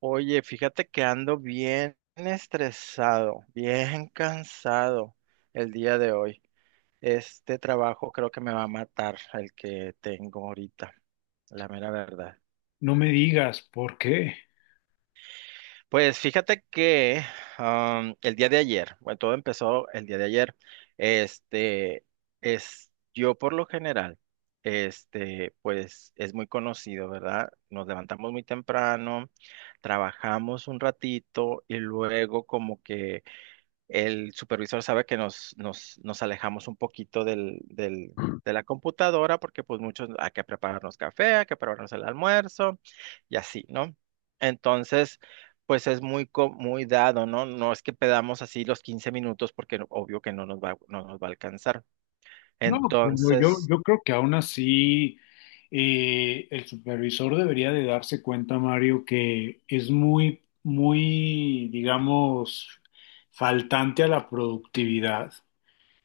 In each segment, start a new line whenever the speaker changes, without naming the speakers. Oye, fíjate que ando bien estresado, bien cansado el día de hoy. Este trabajo creo que me va a matar el que tengo ahorita, la mera verdad.
No me digas por qué.
Pues fíjate que el día de ayer, bueno, todo empezó el día de ayer. Este es yo por lo general, pues es muy conocido, ¿verdad? Nos levantamos muy temprano, trabajamos un ratito y luego como que el supervisor sabe que nos alejamos un poquito del de la computadora porque pues muchos hay que prepararnos café, hay que prepararnos el almuerzo y así, ¿no? Entonces, pues es muy, muy dado, ¿no? No es que pedamos así los 15 minutos porque obvio que no nos va a alcanzar.
No, bueno, yo,
Entonces,
yo creo que aún así el supervisor debería de darse cuenta, Mario, que es muy, muy, digamos, faltante a la productividad.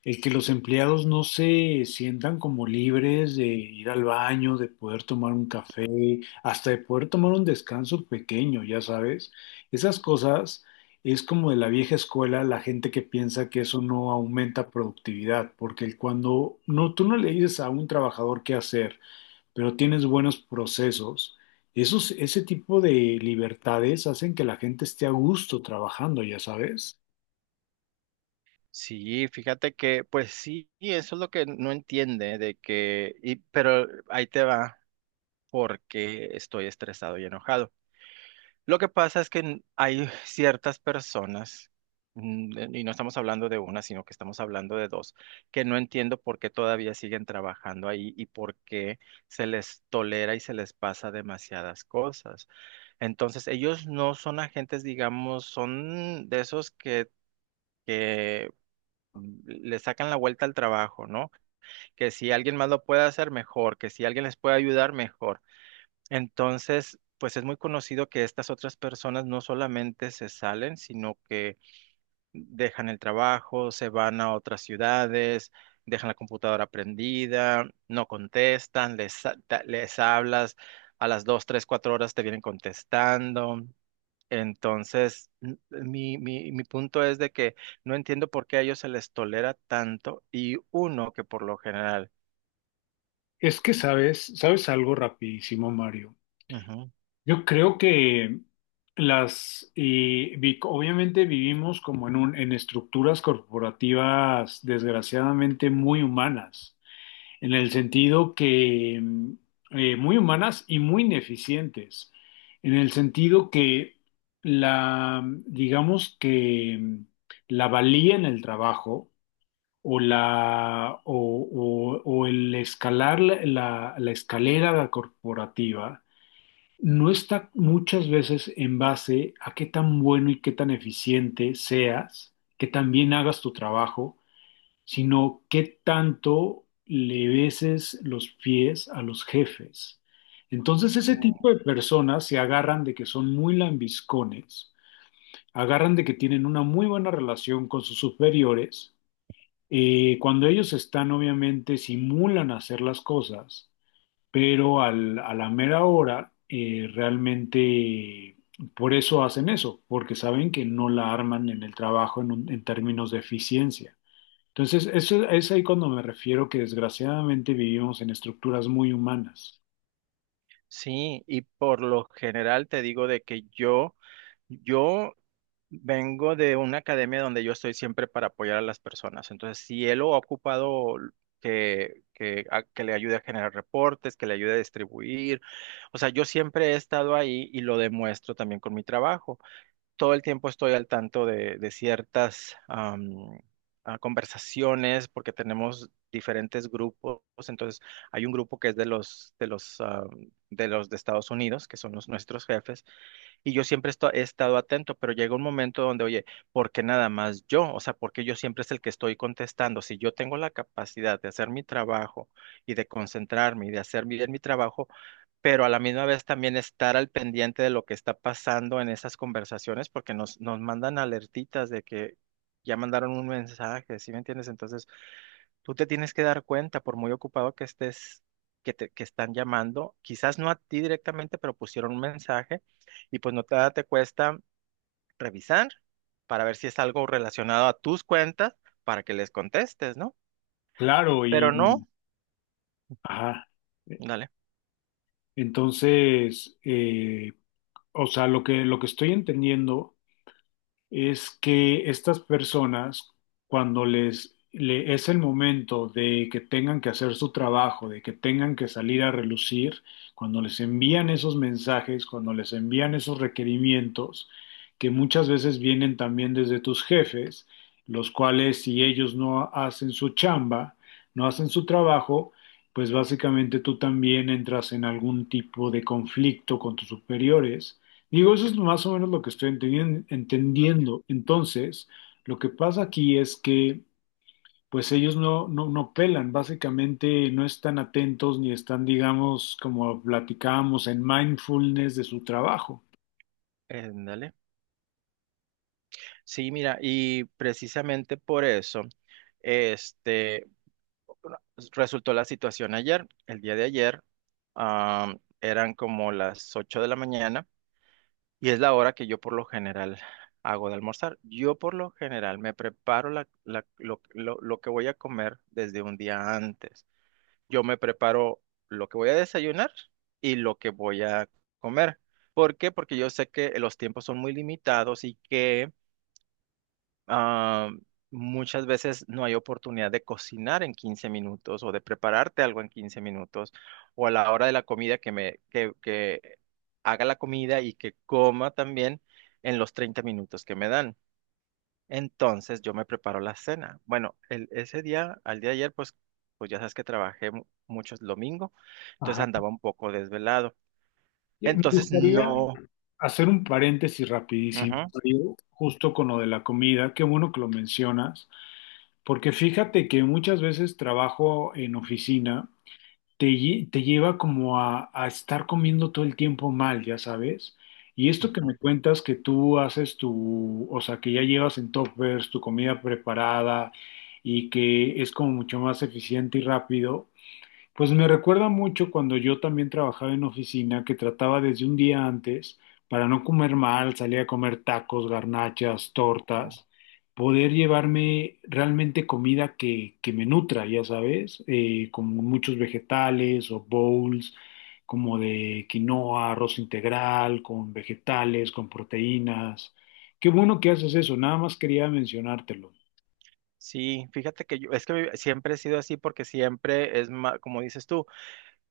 El que los empleados no se sientan como libres de ir al baño, de poder tomar un café, hasta de poder tomar un descanso pequeño, ya sabes. Esas cosas es como de la vieja escuela, la gente que piensa que eso no aumenta productividad, porque cuando no, tú no le dices a un trabajador qué hacer, pero tienes buenos procesos, ese tipo de libertades hacen que la gente esté a gusto trabajando, ya sabes.
sí, fíjate que, pues sí, y eso es lo que no entiende de que, pero ahí te va porque estoy estresado y enojado. Lo que pasa es que hay ciertas personas, y no estamos hablando de una, sino que estamos hablando de dos, que no entiendo por qué todavía siguen trabajando ahí y por qué se les tolera y se les pasa demasiadas cosas. Entonces, ellos no son agentes, digamos, son de esos que le sacan la vuelta al trabajo, ¿no? Que si alguien más lo puede hacer, mejor, que si alguien les puede ayudar, mejor. Entonces, pues es muy conocido que estas otras personas no solamente se salen, sino que dejan el trabajo, se van a otras ciudades, dejan la computadora prendida, no contestan, les hablas, a las dos, tres, cuatro horas te vienen contestando. Entonces, mi punto es de que no entiendo por qué a ellos se les tolera tanto y uno que por lo general.
Es que sabes, sabes algo rapidísimo, Mario. Yo creo que obviamente vivimos como en estructuras corporativas desgraciadamente muy humanas, en el sentido que muy humanas y muy ineficientes, en el sentido que digamos que la valía en el trabajo o la, o, o el escalar la escalera corporativa no está muchas veces en base a qué tan bueno y qué tan eficiente seas, que también hagas tu trabajo, sino qué tanto le beses los pies a los jefes. Entonces ese tipo
Ujú.
de personas se agarran de que son muy lambiscones, agarran de que tienen una muy buena relación con sus superiores. Cuando ellos están, obviamente, simulan hacer las cosas, pero a la mera hora realmente por eso hacen eso, porque saben que no la arman en el trabajo en términos de eficiencia. Entonces, eso es ahí cuando me refiero que desgraciadamente vivimos en estructuras muy humanas.
Sí, y por lo general te digo de que yo vengo de una academia donde yo estoy siempre para apoyar a las personas. Entonces, si él lo ha ocupado que le ayude a generar reportes, que le ayude a distribuir, o sea, yo siempre he estado ahí y lo demuestro también con mi trabajo. Todo el tiempo estoy al tanto de ciertas conversaciones porque tenemos diferentes grupos. Entonces, hay un grupo que es de de los de Estados Unidos, que son los nuestros jefes, y yo siempre he estado atento, pero llega un momento donde, oye, ¿por qué nada más yo? O sea, ¿por qué yo siempre es el que estoy contestando? Si yo tengo la capacidad de hacer mi trabajo y de concentrarme y de hacer bien mi trabajo, pero a la misma vez también estar al pendiente de lo que está pasando en esas conversaciones, porque nos mandan alertitas de que ya mandaron un mensaje, ¿sí me entiendes? Entonces, tú te tienes que dar cuenta, por muy ocupado que estés, que están llamando, quizás no a ti directamente, pero pusieron un mensaje y pues no te, te cuesta revisar para ver si es algo relacionado a tus cuentas para que les contestes, ¿no?
Claro, y
Pero no,
ajá. E,
dale,
Entonces, o sea, lo que estoy entendiendo es que estas personas, cuando es el momento de que tengan que hacer su trabajo, de que tengan que salir a relucir, cuando les envían esos mensajes, cuando les envían esos requerimientos, que muchas veces vienen también desde tus jefes, los cuales si ellos no hacen su chamba, no hacen su trabajo, pues básicamente tú también entras en algún tipo de conflicto con tus superiores. Digo, eso es más o menos lo que estoy entendiendo. Entonces, lo que pasa aquí es que, pues ellos no pelan, básicamente no están atentos ni están, digamos, como platicábamos, en mindfulness de su trabajo.
dale. Sí, mira, y precisamente por eso, este, bueno, resultó la situación ayer, el día de ayer, eran como las 8 de la mañana y es la hora que yo por lo general hago de almorzar. Yo por lo general me preparo lo que voy a comer desde un día antes. Yo me preparo lo que voy a desayunar y lo que voy a comer. ¿Por qué? Porque yo sé que los tiempos son muy limitados y que Ah, muchas veces no hay oportunidad de cocinar en 15 minutos o de prepararte algo en 15 minutos o a la hora de la comida que haga la comida y que coma también en los 30 minutos que me dan. Entonces yo me preparo la cena. Bueno, ese día, al día de ayer, pues, pues ya sabes que trabajé mucho el domingo, entonces
Ajá.
andaba un poco desvelado.
Me
Entonces
gustaría
no.
hacer un paréntesis rapidísimo,
Ujú,
Mario, justo con lo de la comida. Qué bueno que lo mencionas, porque fíjate que muchas veces trabajo en oficina. Te lleva como a estar comiendo todo el tiempo mal, ya sabes. Y esto que me
ujú,
cuentas que tú haces tu, o sea, que ya llevas en toppers tu comida preparada y que es como mucho más eficiente y rápido, pues me recuerda mucho cuando yo también trabajaba en oficina, que trataba desde un día antes, para no comer mal, salía a comer tacos, garnachas,
ujú.
tortas, poder llevarme realmente comida que me nutra, ya sabes, como muchos vegetales o bowls, como de quinoa, arroz integral, con vegetales, con proteínas. Qué bueno que haces eso, nada más quería mencionártelo.
Sí, fíjate que yo, es que siempre he sido así porque siempre es más, como dices tú,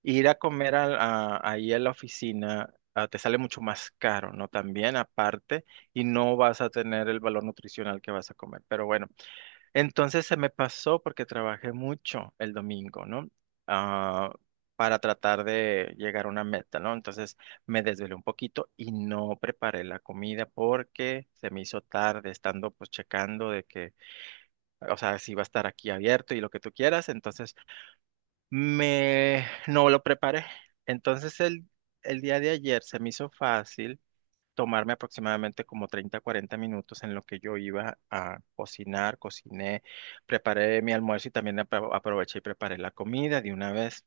ir a comer ahí a la oficina te sale mucho más caro, ¿no? También aparte, y no vas a tener el valor nutricional que vas a comer. Pero bueno, entonces se me pasó porque trabajé mucho el domingo, ¿no? Ah, para tratar de llegar a una meta, ¿no? Entonces me desvelé un poquito y no preparé la comida porque se me hizo tarde estando pues checando de que, o sea, si va a estar aquí abierto y lo que tú quieras, entonces me no lo preparé. Entonces el día de ayer se me hizo fácil tomarme aproximadamente como 30, 40 minutos en lo que yo iba a cocinar, cociné, preparé mi almuerzo y también aproveché y preparé la comida de una vez.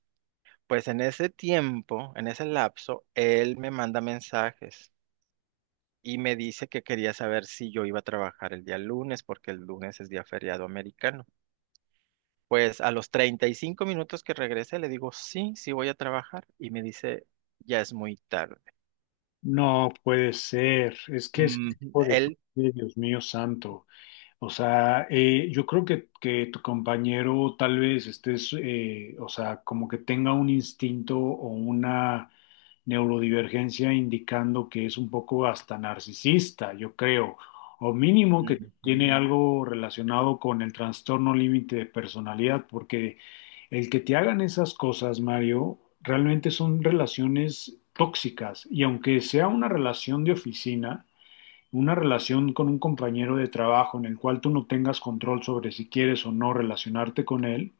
Pues en ese tiempo, en ese lapso, él me manda mensajes y me dice que quería saber si yo iba a trabajar el día lunes, porque el lunes es día feriado americano. Pues a los 35 minutos que regresé le digo, sí, sí voy a trabajar y me dice, ya es muy tarde.
No puede ser, es que ese
Mm,
tipo de
él,
gente, Dios mío santo. O sea, yo creo que tu compañero tal vez estés, o sea, como que tenga un instinto o una neurodivergencia indicando que es un poco hasta narcisista, yo creo, o mínimo que tiene
ujú.
algo relacionado con el trastorno límite de personalidad, porque el que te hagan esas cosas, Mario, realmente son relaciones tóxicas y aunque sea una relación de oficina, una relación con un compañero de trabajo en el cual tú no tengas control sobre si quieres o no relacionarte con él,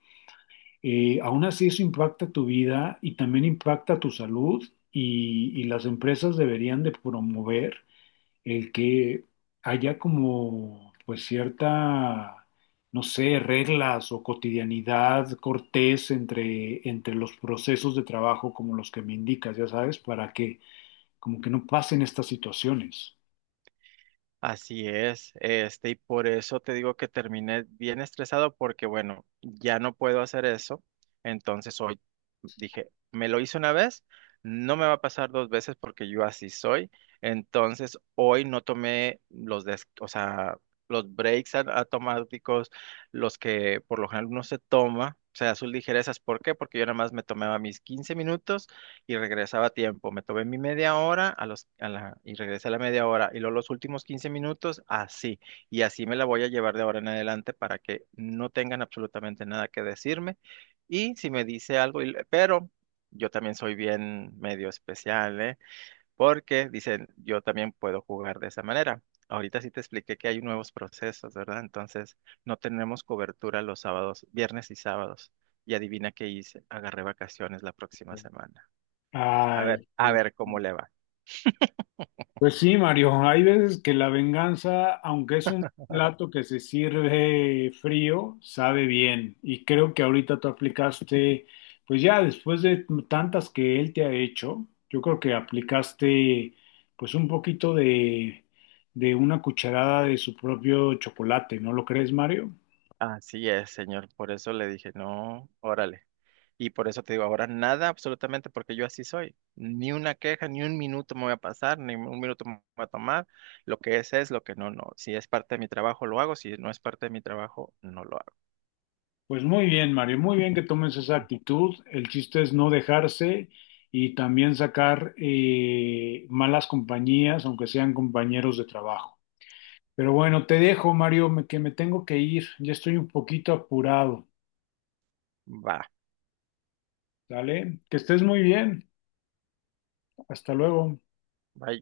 aún así eso impacta tu vida y también impacta tu salud y las empresas deberían de promover el que haya como pues cierta, no sé, reglas o cotidianidad cortés entre los procesos de trabajo como los que me indicas, ya sabes, para que como que no pasen estas situaciones.
Así es, este, y por eso te digo que terminé bien estresado porque, bueno, ya no puedo hacer eso. Entonces hoy dije, me lo hice una vez, no me va a pasar dos veces porque yo así soy. Entonces hoy no tomé los o sea, los breaks automáticos, los que por lo general uno se toma, o sea, sus ligerezas. ¿Por qué? Porque yo nada más me tomaba mis 15 minutos y regresaba a tiempo. Me tomé mi media hora a los, a la- y regresé a la media hora. Y luego los últimos 15 minutos, así. Y así me la voy a llevar de ahora en adelante para que no tengan absolutamente nada que decirme. Y si me dice algo, pero yo también soy bien medio especial, ¿eh? Porque dicen, yo también puedo jugar de esa manera. Ahorita sí te expliqué que hay nuevos procesos, ¿verdad? Entonces, no tenemos cobertura los sábados, viernes y sábados. Y adivina qué hice, agarré vacaciones la próxima semana.
Ay,
A
sí.
ver cómo le va.
Pues sí, Mario, hay veces que la venganza, aunque es un plato que se sirve frío, sabe bien. Y creo que ahorita tú aplicaste, pues ya después de tantas que él te ha hecho, yo creo que aplicaste pues un poquito de una cucharada de su propio chocolate, ¿no lo crees, Mario?
Así es, señor. Por eso le dije, no, órale. Y por eso te digo, ahora nada, absolutamente, porque yo así soy. Ni una queja, ni un minuto me voy a pasar, ni un minuto me voy a tomar. Lo que es, lo que no, no. Si es parte de mi trabajo, lo hago. Si no es parte de mi trabajo, no lo hago.
Pues muy bien, Mario, muy bien que tomes esa actitud. El chiste es no dejarse y también sacar malas compañías, aunque sean compañeros de trabajo. Pero bueno, te dejo, Mario, que me tengo que ir. Ya estoy un poquito apurado.
Va,
¿Dale? Que estés muy bien. Hasta luego.
bye.